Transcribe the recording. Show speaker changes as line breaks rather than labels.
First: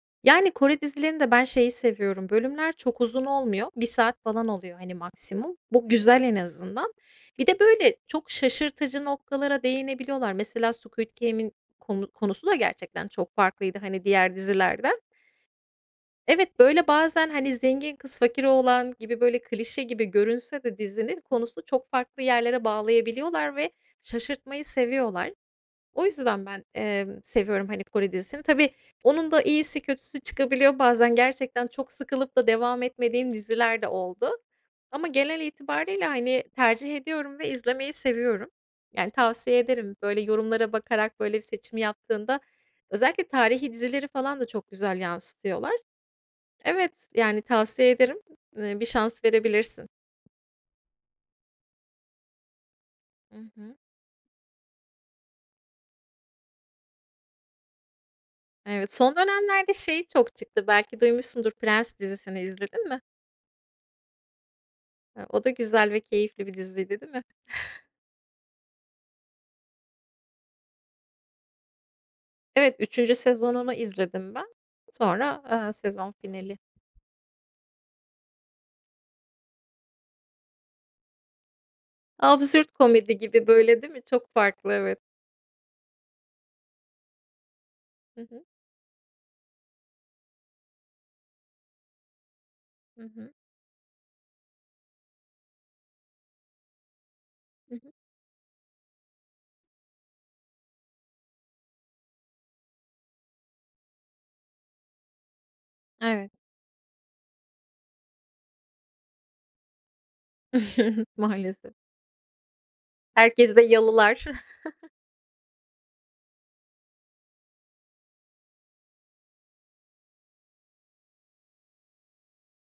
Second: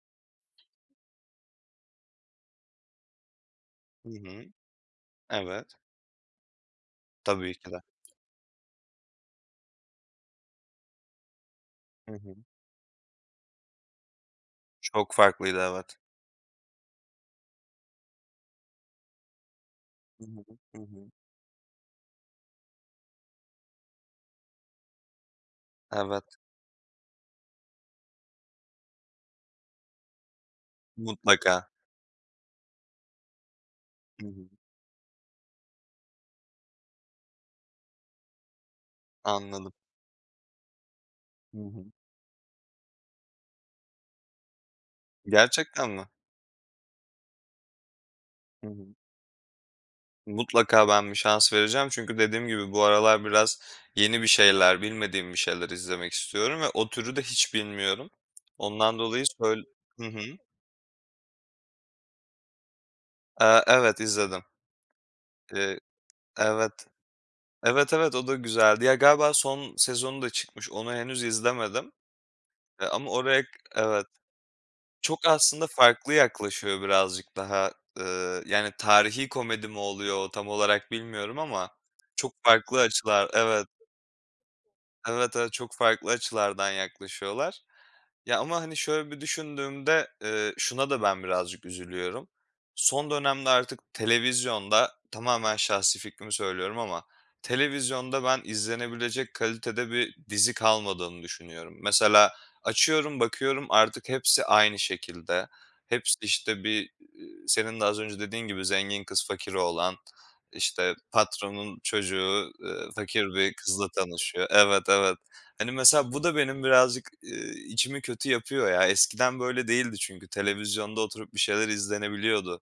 Yani, Kore dizilerinde ben şeyi seviyorum: Bölümler çok uzun olmuyor. 1
Hı
saat
hı.
falan oluyor, hani, maksimum.
Evet.
Bu güzel en azından. Bir
Tabii
de,
ki de.
böyle, çok şaşırtıcı noktalara değinebiliyorlar. Mesela Squid Game'in konu
Hı hı.
konusu da gerçekten çok farklıydı, hani, diğer dizilerden.
Çok farklıydı. Evet.
Evet, böyle, bazen, hani, zengin kız fakir oğlan gibi, böyle, klişe gibi
Hı hı,
görünse de
hı hı.
dizinin konusunu çok farklı yerlere bağlayabiliyorlar ve şaşırtmayı seviyorlar. O
Evet.
yüzden ben, emm, seviyorum, hani, Kore dizisini. Tabii onun da iyisi kötüsü çıkabiliyor. Bazen gerçekten
Mutlaka.
çok sıkılıp da devam etmediğim diziler de
Hı
oldu
hı.
ama genel itibariyle, hani, tercih ediyorum ve izlemeyi seviyorum. Yani, tavsiye
Anladım.
ederim. Böyle, yorumlara bakarak böyle bir
Hı
seçim
hı.
yaptığında Özellikle tarihî dizileri falan da çok güzel yansıtıyorlar.
Gerçekten mi?
Evet, yani, tavsiye ederim. [unintelligible]
Hı
Eee, bir
hı.
şans verebilirsin.
Mutlaka ben bir şans vereceğim çünkü dediğim gibi bu aralar
Hı
biraz
hı.
yeni bir şeyler, bilmediğim bir şeyler izlemek istiyorum ve o türü de hiç bilmiyorum.
Evet
Ondan
son
dolayı söyl
dönemlerde şey
Hı hı.
çok çıktı. Belki duymuşsundur. Prens dizisini izledin mi?
Eee, evet, izledim.
He, o da
Eee
güzel ve keyifli bir
Evet.
diziydi değil mi?
Evet evet, o da güzeldi. Ya, galiba son sezonu da çıkmış, onu henüz izlemedim.
Evet
E, ama
3.
oraya
sezonunu
Evet.
izledim ben.
Çok
Sonra,
aslında
eee, sezon
farklı
finali.
yaklaşıyor birazcık daha, eee, yani, tarihî komedi mi oluyor? Tam olarak bilmiyorum ama çok
Absürt
farklı
komedi
açılar.
gibi
Evet
böyle, değil mi? Çok farklı, evet.
Evet, evet. Çok farklı açılardan yaklaşıyorlar.
Hı
Ya
hı.
ama, hani, şöyle bir düşündüğümde, eee, şuna da ben birazcık üzülüyorum:
Hı
Son
hı.
dönemde artık televizyonda, tamamen şahsi fikrimi söylüyorum, ama
Hı hı.
televizyonda ben izlenebilecek kalitede bir dizi kalmadığını düşünüyorum. Mesela açıyorum bakıyorum artık hepsi aynı şekilde. Hepsi,
Evet.
işte, bir, eee, senin de az önce dediğin gibi zengin kız fakir oğlan, işte,
Maalesef.
patronun çocuğu, eee, fakir bir
Herkeste
kızla
yalılar.
tanışıyor. Evet, evet. Hani, mesela bu da benim birazcık, eee, içimi kötü yapıyor ya. Eskiden böyle değildi çünkü televizyonda oturup bir şeyler izlenebiliyordu.